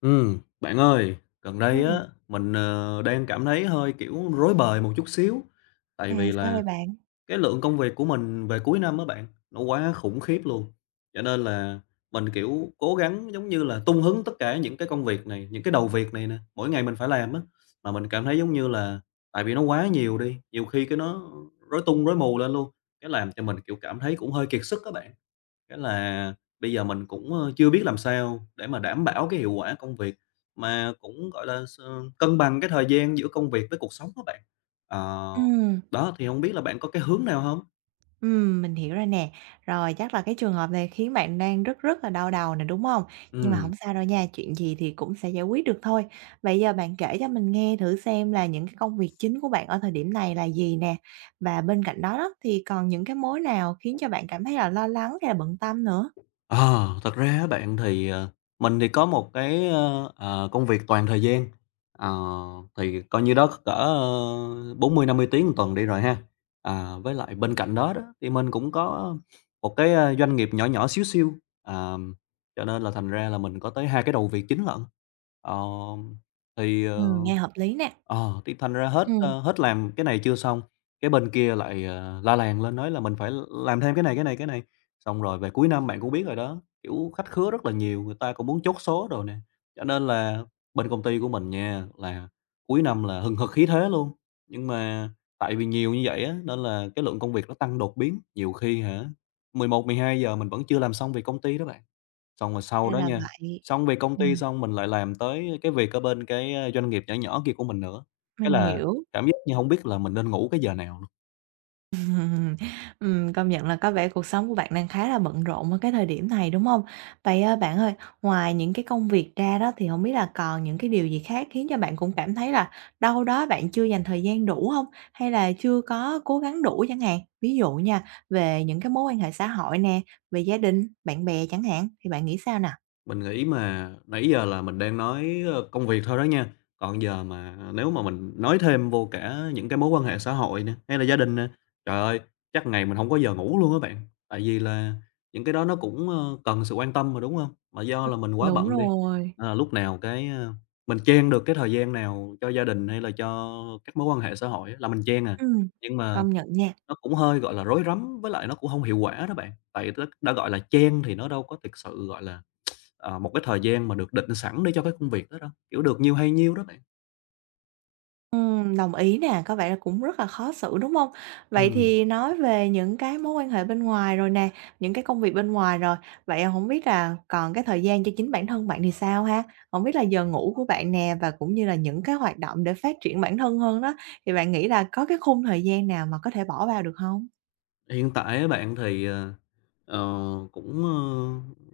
Bạn ơi, gần đây Ừm, á, mình, đang cảm thấy hơi, kiểu, rối bời một chút xíu, tại vì sao là vậy bạn? cái lượng công việc của mình về cuối năm á bạn, nó quá khủng khiếp luôn. Cho nên là mình, kiểu, cố gắng giống như là tung hứng tất cả những cái công việc này, những cái đầu việc này nè, mỗi ngày mình phải làm á, mà mình cảm thấy giống như là tại vì nó quá nhiều đi, nhiều khi cái nó rối tung rối mù lên luôn, cái làm cho mình, kiểu, cảm thấy cũng hơi kiệt sức các bạn. Cái là bây giờ mình cũng, chưa biết làm sao để mà đảm bảo cái hiệu quả công việc, mà cũng, gọi là, cân bằng cái thời gian giữa công việc với cuộc sống các bạn. Ờ, Ừm, đó, thì không biết là bạn có cái hướng nào không. Mình hiểu rồi nè. Rồi, chắc là cái trường hợp này khiến bạn đang rất rất là đau đầu nè, đúng hông? Nhưng mà Ừm. hổng sao đâu nha, chuyện gì thì cũng sẽ giải quyết được thôi. Bây giờ bạn kể cho mình nghe thử xem là những cái công việc chính của bạn ở thời điểm này là gì nè? Và bên cạnh đó đó, thì còn những cái mối nào khiến cho bạn cảm thấy là lo lắng hay là bận tâm nữa? Ờ, thật ra á bạn thì, mình thì có một cái, công việc toàn thời gian, ờ, thì coi như đó cỡ, 40 50 tiếng một tuần đi rồi ha. À, với lại bên cạnh đó đó, thì mình cũng có một cái, doanh nghiệp nhỏ nhỏ xíu xiu, ờm, cho nên là thành ra là mình có tới 2 cái đầu việc chính lận. Ờ, thì, ờ Nghe hợp lý nè. Ờ, thì thành ra hết, Ừm, hết làm cái này chưa xong, cái bên kia lại, la làng lên nói là mình phải làm thêm cái này, cái này, cái này. Xong rồi về cuối năm bạn cũng biết rồi đó, kiểu, khách khứa rất là nhiều, người ta cũng muốn chốt số rồi nè, cho nên là bên công ty của mình nha, là cuối năm là hừng hực khí thế luôn. Nhưng mà tại vì nhiều như vậy á, nên là cái lượng công việc nó tăng đột biến, nhiều khi hả, 10 11, 12 giờ mình vẫn chưa làm xong việc công ty đó bạn. Xong rồi sau đó ra nha, là vậy. xong về công ty Ừm, xong mình lại làm tới cái việc ở bên cái, doanh nghiệp nhỏ nhỏ kia của mình nữa, cái mình là hiểu. cảm giác như không biết là mình nên ngủ cái giờ nào. Ừm, công nhận là có vẻ cuộc sống của bạn đang khá là bận rộn ở cái thời điểm này, đúng không? Vậy, bạn ơi, ngoài những cái công việc ra đó thì không biết là còn những cái điều gì khác khiến cho bạn cũng cảm thấy là đâu đó bạn chưa dành thời gian đủ không? Hay là chưa có cố gắng đủ chẳng hạn? Ví dụ nha, về những cái mối quan hệ xã hội nè, về gia đình, bạn bè chẳng hạn, thì bạn nghĩ sao nè? Mình nghĩ mà nãy giờ là mình đang nói, công việc thôi đó nha, còn giờ mà nếu mà mình nói thêm vô cả những cái mối quan hệ xã hội nè, hay là gia đình nè, trời ơi, chắc ngày mình không có giờ ngủ luôn á bạn. Tại vì là những cái đó nó cũng, cần sự quan tâm mà, đúng không? Mà do là mình quá Đúng bận đi, rồi. à, lúc nào cái, mình chen được cái thời gian nào cho gia đình hay là cho các mối quan hệ xã hội á là mình chen à. Ừm, Nhưng mà công nhận nha. nó cũng hơi, gọi là, rối rắm với lại nó cũng không hiệu quả đó bạn, tại đó đã gọi là chen thì nó đâu có thực sự, gọi là một cái thời gian mà được định sẵn để cho cái công việc đó đâu, kiểu, được nhiêu hay nhiêu đó bạn. Đồng ý nè, có vẻ là cũng rất là khó xử, đúng không? Vậy Ừm, thì nói về những cái mối quan hệ bên ngoài rồi nè, những cái công việc bên ngoài rồi, vậy không biết là còn cái thời gian cho chính bản thân bạn thì sao ha? Không biết là giờ ngủ của bạn nè và cũng như là những cái hoạt động để phát triển bản thân hơn đó, thì bạn nghĩ là có cái khung thời gian nào mà có thể bỏ vào được không? hiện tại á bạn thì, ờ, cũng, ơ,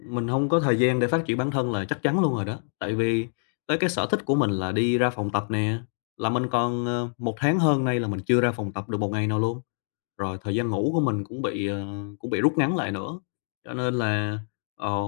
mình không có thời gian để phát triển bản thân là chắc chắn luôn rồi đó, tại vì tới cái sở thích của mình là đi ra phòng tập nè, là mình còn, 1 tháng hơn nay là mình chưa ra phòng tập được một ngày nào luôn. Rồi thời gian ngủ của mình cũng bị, cũng bị rút ngắn lại nữa, cho nên là, ờ,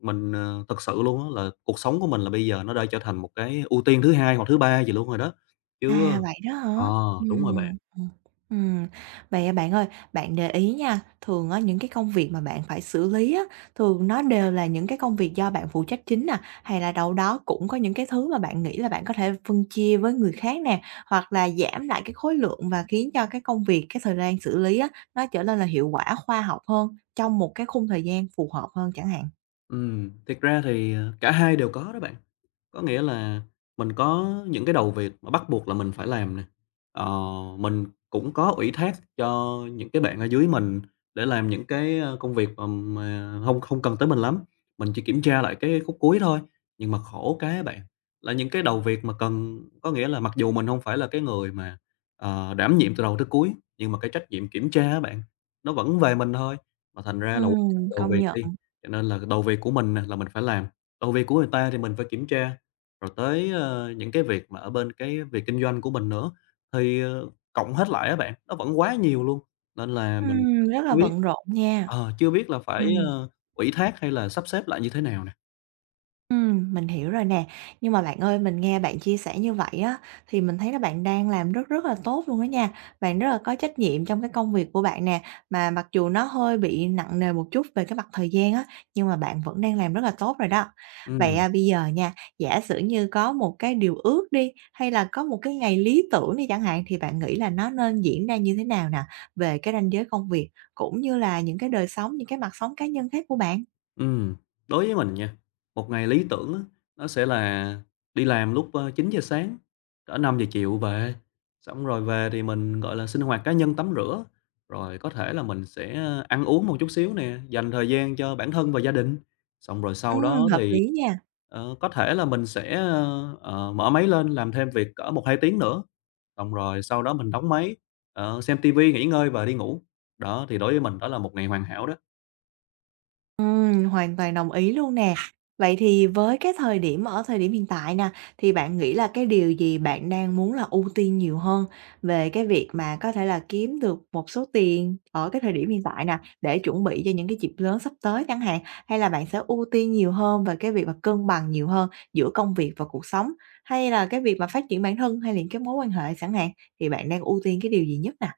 mình, thực sự luôn á là cuộc sống của mình là bây giờ nó đã trở thành một cái ưu tiên thứ hai hoặc thứ ba gì luôn rồi đó, chứ À, vậy đó hả? ờ, đúng Ừm, rồi bạn. ừm, ừm. Vậy, à, bạn ơi, bạn để ý nha, thường á những cái công việc mà bạn phải xử lý á, thường nó đều là những cái công việc do bạn phụ trách chính nè, hay là đâu đó cũng có những cái thứ mà bạn nghĩ là bạn có thể phân chia với người khác nè, hoặc là giảm lại cái khối lượng và khiến cho cái công việc, cái thời gian xử lý á, nó trở nên là hiệu quả, khoa học hơn, trong một cái khung thời gian phù hợp hơn chẳng hạn. Thiệt ra thì, cả hai đều có đó bạn. Có nghĩa là mình có những cái đầu việc mà bắt buộc là mình phải làm nè. Ờ, mình cũng có ủy thác cho những cái bạn ở dưới mình để làm những cái, công việc mà không cần tới mình lắm, mình chỉ kiểm tra lại cái khúc cuối thôi. Nhưng mà khổ cái bạn, là những cái đầu việc mà cần có nghĩa là mặc dù mình không phải là cái người mà, đảm nhiệm từ đầu tới cuối, nhưng mà cái trách nhiệm kiểm tra á bạn, nó vẫn về mình thôi, mà thành ra là đầu Công việc nhận. đi, cho nên là đầu việc của mình nè là mình phải làm, đầu việc của người ta thì mình phải kiểm tra, rồi tới, những cái việc mà ở bên cái việc kinh doanh của mình nữa, thì, cộng hết lại á bạn, nó vẫn quá nhiều luôn, nên là mình Rất là chưa biết bận rộn nha. Chưa biết là phải, Ừm. Ủy thác hay là sắp xếp lại như thế nào nè. Mình hiểu rồi nè. Nhưng mà bạn ơi, mình nghe bạn chia sẻ như vậy á, thì mình thấy là bạn đang làm rất rất là tốt luôn đó nha. Bạn rất là có trách nhiệm trong cái công việc của bạn nè, mà mặc dù nó hơi bị nặng nề một chút về cái mặt thời gian á, nhưng mà bạn vẫn đang làm rất là tốt rồi đó. Vậy, Ừm. à, bây giờ nha, giả sử như có một cái điều ước đi, hay là có một cái ngày lý tưởng đi chẳng hạn, thì bạn nghĩ là nó nên diễn ra như thế nào nè, về cái ranh giới công việc, cũng như là những cái đời sống, những cái mặt sống cá nhân khác của bạn? Ừm, đối với mình nha, một ngày lý tưởng á, nó sẽ là đi làm lúc, 9 giờ sáng, cỡ 5 giờ chiều về, xong rồi về thì mình, gọi là, sinh hoạt cá nhân, tắm rửa, rồi có thể là mình sẽ ăn uống một chút xíu nè, dành thời gian cho bản thân và gia đình. Xong rồi sau đó Hợp thì, lý nha. Có thể là mình sẽ, mở máy lên làm thêm việc cỡ 1 2 tiếng nữa, xong rồi sau đó mình đóng máy, xem tivi nghỉ ngơi và đi ngủ. Đó, thì đối với mình đó là một ngày hoàn hảo đó. Hoàn toàn đồng ý luôn nè. Vậy thì với cái thời điểm ở thời điểm hiện tại nè, thì bạn nghĩ là cái điều gì bạn đang muốn là ưu tiên nhiều hơn về cái việc mà có thể là kiếm được một số tiền ở cái thời điểm hiện tại nè, để chuẩn bị cho những cái dịp lớn sắp tới chẳng hạn, hay là bạn sẽ ưu tiên nhiều hơn về cái việc mà cân bằng nhiều hơn giữa công việc và cuộc sống, hay là cái việc mà phát triển bản thân hay là những cái mối quan hệ chẳng hạn, thì bạn đang ưu tiên cái điều gì nhất nè?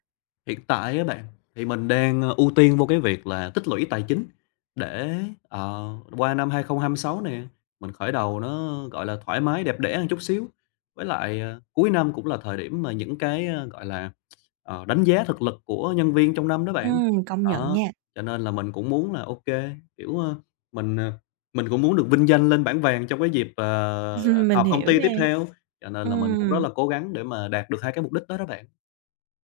Hiện tại á bạn, thì mình đang, ưu tiên vô cái việc là tích lũy tài chính để, ờ, qua năm 2026 nè, mình khởi đầu nó, gọi là, thoải mái, đẹp đẽ một chút xíu. Với lại, cuối năm cũng là thời điểm mà những cái, gọi là, đánh giá thực lực của nhân viên trong năm đó bạn. Công nhận Đó, nha. cho nên là mình cũng muốn là ok kiểu, mình, mình cũng muốn được vinh danh lên bảng vàng trong cái dịp, Mình họp công hiểu ty tiếp nè. theo, cho nên là mình cũng rất Ừm. là cố gắng để mà đạt được hai cái mục đích đó đó bạn.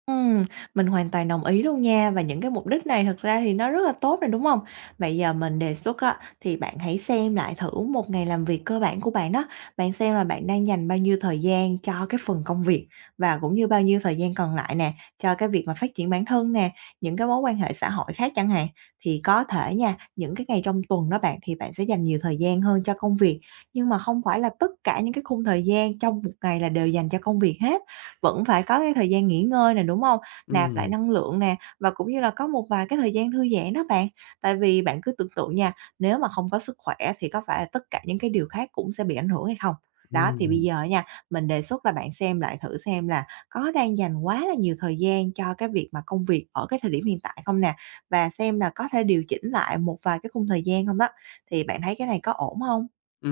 Ừm, mình hoàn toàn đồng ý luôn nha, và những cái mục đích này thật ra thì nó rất là tốt rồi, đúng không? Bây giờ mình đề xuất á, thì bạn hãy xem lại thử một ngày làm việc cơ bản của bạn đó, bạn xem là bạn đang dành bao nhiêu thời gian cho cái phần công việc và cũng như bao nhiêu thời gian còn lại nè, cho cái việc mà phát triển bản thân nè, những cái mối quan hệ xã hội khác chẳng hạn. Thì có thể nha, những cái ngày trong tuần đó bạn, thì bạn sẽ dành nhiều thời gian hơn cho công việc, nhưng mà không phải là tất cả những cái khung thời gian trong một ngày là đều dành cho công việc hết. Vẫn phải có cái thời gian nghỉ ngơi nè, đúng không? Nạp lại Ừm, năng lượng nè, và cũng như là có một vài cái thời gian thư giãn đó bạn. Tại vì bạn cứ tưởng tượng nha, nếu mà không có sức khỏe thì có phải là tất cả những cái điều khác cũng sẽ bị ảnh hưởng hay không? Đó, thì bây ừm. giờ nha, mình đề xuất là bạn xem lại thử xem là có đang dành quá là nhiều thời gian cho cái việc mà công việc ở cái thời điểm hiện tại không nè, và xem là có thể điều chỉnh lại một vài cái khung thời gian không đó. Thì bạn thấy cái này có ổn không? Ừ,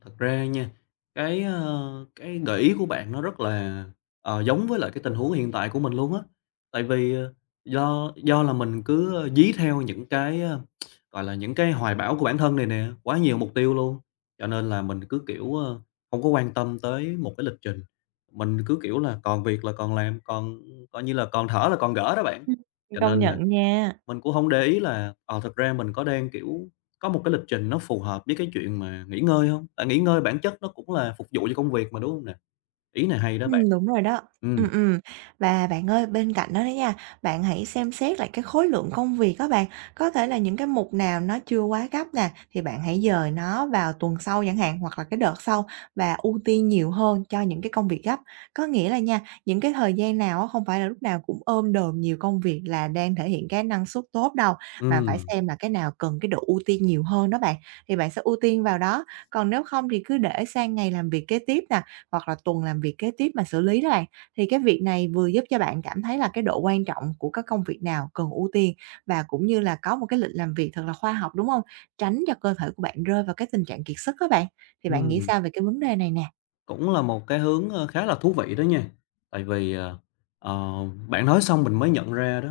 thật ra nha, cái, cái gợi ý của bạn nó rất là, giống với lại cái tình huống hiện tại của mình luôn á. Tại vì, do do là mình cứ, dí theo những cái, gọi là, những cái hoài bão của bản thân này nè, quá nhiều mục tiêu luôn, cho nên là mình cứ, kiểu, hông có quan tâm tới một cái lịch trình. Mình cứ, kiểu là, còn việc là còn làm, còn coi như là còn thở là còn gỡ đó bạn. Ừm. Cho Công nên là nhận nha. mình cũng không để ý là, thật ra mình có đang, kiểu, có một cái lịch trình nó phù hợp với cái chuyện mà nghỉ ngơi không? Tại nghỉ ngơi bản chất nó cũng là phục vụ cho công việc mà, đúng không nè? Ý này hay đó bạn. Đúng rồi đó. Ừm, Ừm, ừm. Và bạn ơi, bên cạnh đó đó nha, bạn hãy xem xét lại cái khối lượng công việc các bạn. Có thể là những cái mục nào nó chưa quá gấp nè, thì bạn hãy dời nó vào tuần sau chẳng hạn, hoặc là cái đợt sau và ưu tiên nhiều hơn cho những cái công việc gấp. Có nghĩa là nha, những cái thời gian nào á, không phải là lúc nào cũng ôm đồm nhiều công việc là đang thể hiện cái năng suất tốt đâu, mà phải ừm, xem là cái nào cần cái độ ưu tiên nhiều hơn đó bạn, thì bạn sẽ ưu tiên vào đó. Còn nếu không thì cứ để sang ngày làm việc kế tiếp nè, hoặc là tuần làm việc kế tiếp mà xử lý đó bạn. Thì cái việc này vừa giúp cho bạn cảm thấy là cái độ quan trọng của các công việc nào cần ưu tiên và cũng như là có một cái lịch làm việc thật là khoa học, đúng không? Tránh cho cơ thể của bạn rơi vào cái tình trạng kiệt sức đó bạn. Thì bạn nghĩ ừm, sao về cái vấn đề này nè? cũng là một cái hướng, khá là thú vị đó nha. Tại vì, ờ, bạn nói xong mình mới nhận ra đó,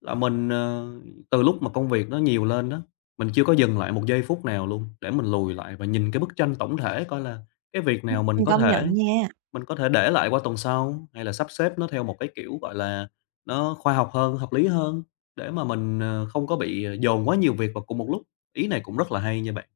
là mình, từ lúc mà công việc nó nhiều lên đó, mình chưa có dừng lại một giây phút nào luôn để mình lùi lại và nhìn cái bức tranh tổng thể coi là cái việc nào mình có Công thể. nhận nha. Mình có thể để lại qua tuần sau, hay là sắp xếp nó theo một cái kiểu, gọi là, nó khoa học hơn, hợp lý hơn, để mà mình, không có bị, dồn quá nhiều việc vào cùng một lúc. Ý này cũng rất là hay nha bạn.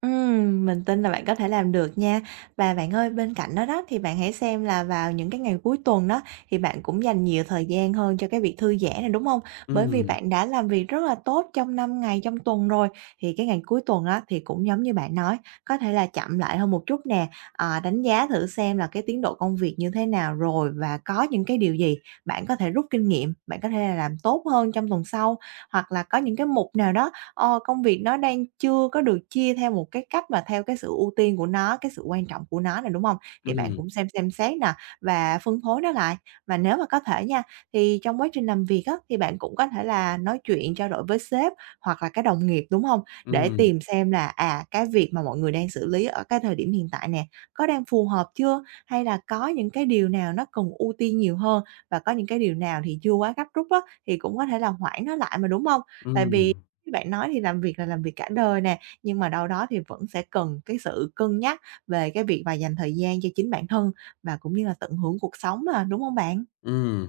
Mình tin là bạn có thể làm được nha. Và bạn ơi, bên cạnh đó đó thì bạn hãy xem là vào những cái ngày cuối tuần đó thì bạn cũng dành nhiều thời gian hơn cho cái việc thư giãn này, đúng không? Bởi vì Ừm, bạn đã làm việc rất là tốt trong 5 ngày trong tuần rồi, thì cái ngày cuối tuần á thì cũng giống như bạn nói, có thể là chậm lại hơn một chút nè, đánh giá thử xem là cái tiến độ công việc như thế nào rồi và có những cái điều gì bạn có thể rút kinh nghiệm, bạn có thể là làm tốt hơn trong tuần sau. Hoặc là có những cái mục nào đó ờ, công việc nó đang chưa có được chia theo một cái cách mà theo cái sự ưu tiên của nó, cái sự quan trọng của nó này đúng không? Thì bạn ừm, cũng xem xét nè và phân phối nó lại. Và nếu mà có thể nha, thì trong quá trình làm việc á, thì bạn cũng có thể là nói chuyện trao đổi với sếp hoặc là cái đồng nghiệp, đúng không? Để ừm, tìm xem là, à, cái việc mà mọi người đang xử lý ở cái thời điểm hiện tại nè, có đang phù hợp chưa? Hay là có những cái điều nào nó cần ưu tiên nhiều hơn và có những cái điều nào thì chưa quá gấp rút á, thì cũng có thể là hoãn nó lại mà, đúng không? Tại vì ừm, như bạn nói thì làm việc là làm việc cả đời nè, nhưng mà đâu đó thì vẫn sẽ cần cái sự cân nhắc về cái việc mà dành thời gian cho chính bản thân và cũng như là tận hưởng cuộc sống mà, đúng không bạn? ừm,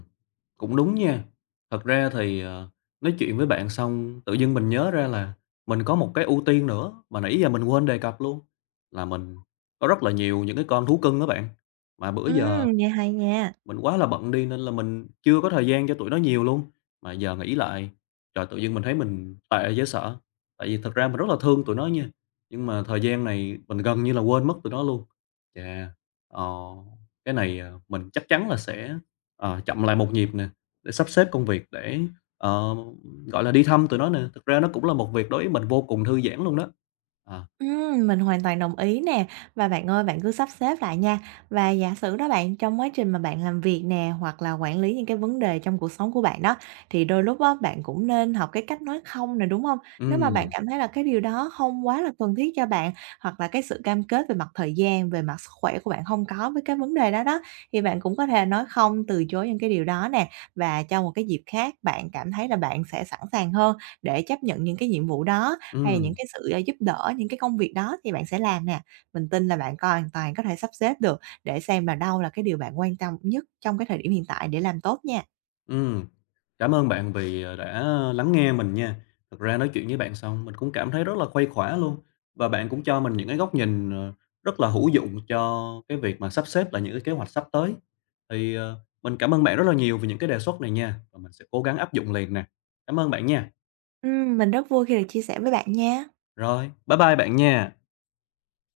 cũng đúng nha. Thật ra thì, nói chuyện với bạn xong tự dưng mình nhớ ra là mình có một cái ưu tiên nữa mà nãy giờ mình quên đề cập luôn, là mình có rất là nhiều những cái con thú cưng đó bạn, mà bữa giờ Nghe hay nha. mình quá là bận đi nên là mình chưa có thời gian cho tụi nó nhiều luôn. Mà giờ nghĩ lại, trời, tự nhiên mình thấy mình tệ dễ sợ. Tại vì thật ra mình rất là thương tụi nó nha, nhưng mà thời gian này mình gần như là quên mất tụi nó luôn. Chà, ờ, cái này, mình chắc chắn là sẽ, chậm lại một nhịp nè, để sắp xếp công việc để, ờ, gọi là, đi thăm tụi nó nè. Thực ra nó cũng là một việc đối với mình vô cùng thư giãn luôn đó. À, Mình hoàn toàn đồng ý nè. Và bạn ơi, bạn cứ sắp xếp lại nha. Và giả sử đó bạn, trong quá trình mà bạn làm việc nè, hoặc là quản lý những cái vấn đề trong cuộc sống của bạn đó, thì đôi lúc á, bạn cũng nên học cái cách nói không nè, đúng không? Nếu mà bạn ừ cảm thấy là cái điều đó không quá là cần thiết cho bạn, hoặc là cái sự cam kết về mặt thời gian, về mặt sức khỏe của bạn không có với cái vấn đề đó đó, thì bạn cũng có thể nói không, từ chối những cái điều đó nè. Và cho một cái dịp khác, bạn cảm thấy là bạn sẽ sẵn sàng hơn để chấp nhận những cái nhiệm vụ đó. Hay là những ừm, cái sự, giúp đỡ, những cái công việc đó thì bạn sẽ làm nè. Mình tin là bạn co hoàn toàn có thể sắp xếp được để xem là đâu là cái điều bạn quan tâm nhất trong cái thời điểm hiện tại để làm tốt nha. ừm. Cảm ơn bạn vì, đã lắng nghe mình nha. Thực ra nói chuyện với bạn xong mình cũng cảm thấy rất là khuây khỏa luôn, và bạn cũng cho mình những cái góc nhìn, rất là hữu dụng cho cái việc mà sắp xếp lại những cái kế hoạch sắp tới. Thì, mình cảm ơn bạn rất là nhiều vì những cái đề xuất này nha, và mình sẽ cố gắng áp dụng liền nè. Cảm ơn bạn nha. Mình rất vui khi được chia sẻ với bạn nha. Rồi, bye bye bạn nha.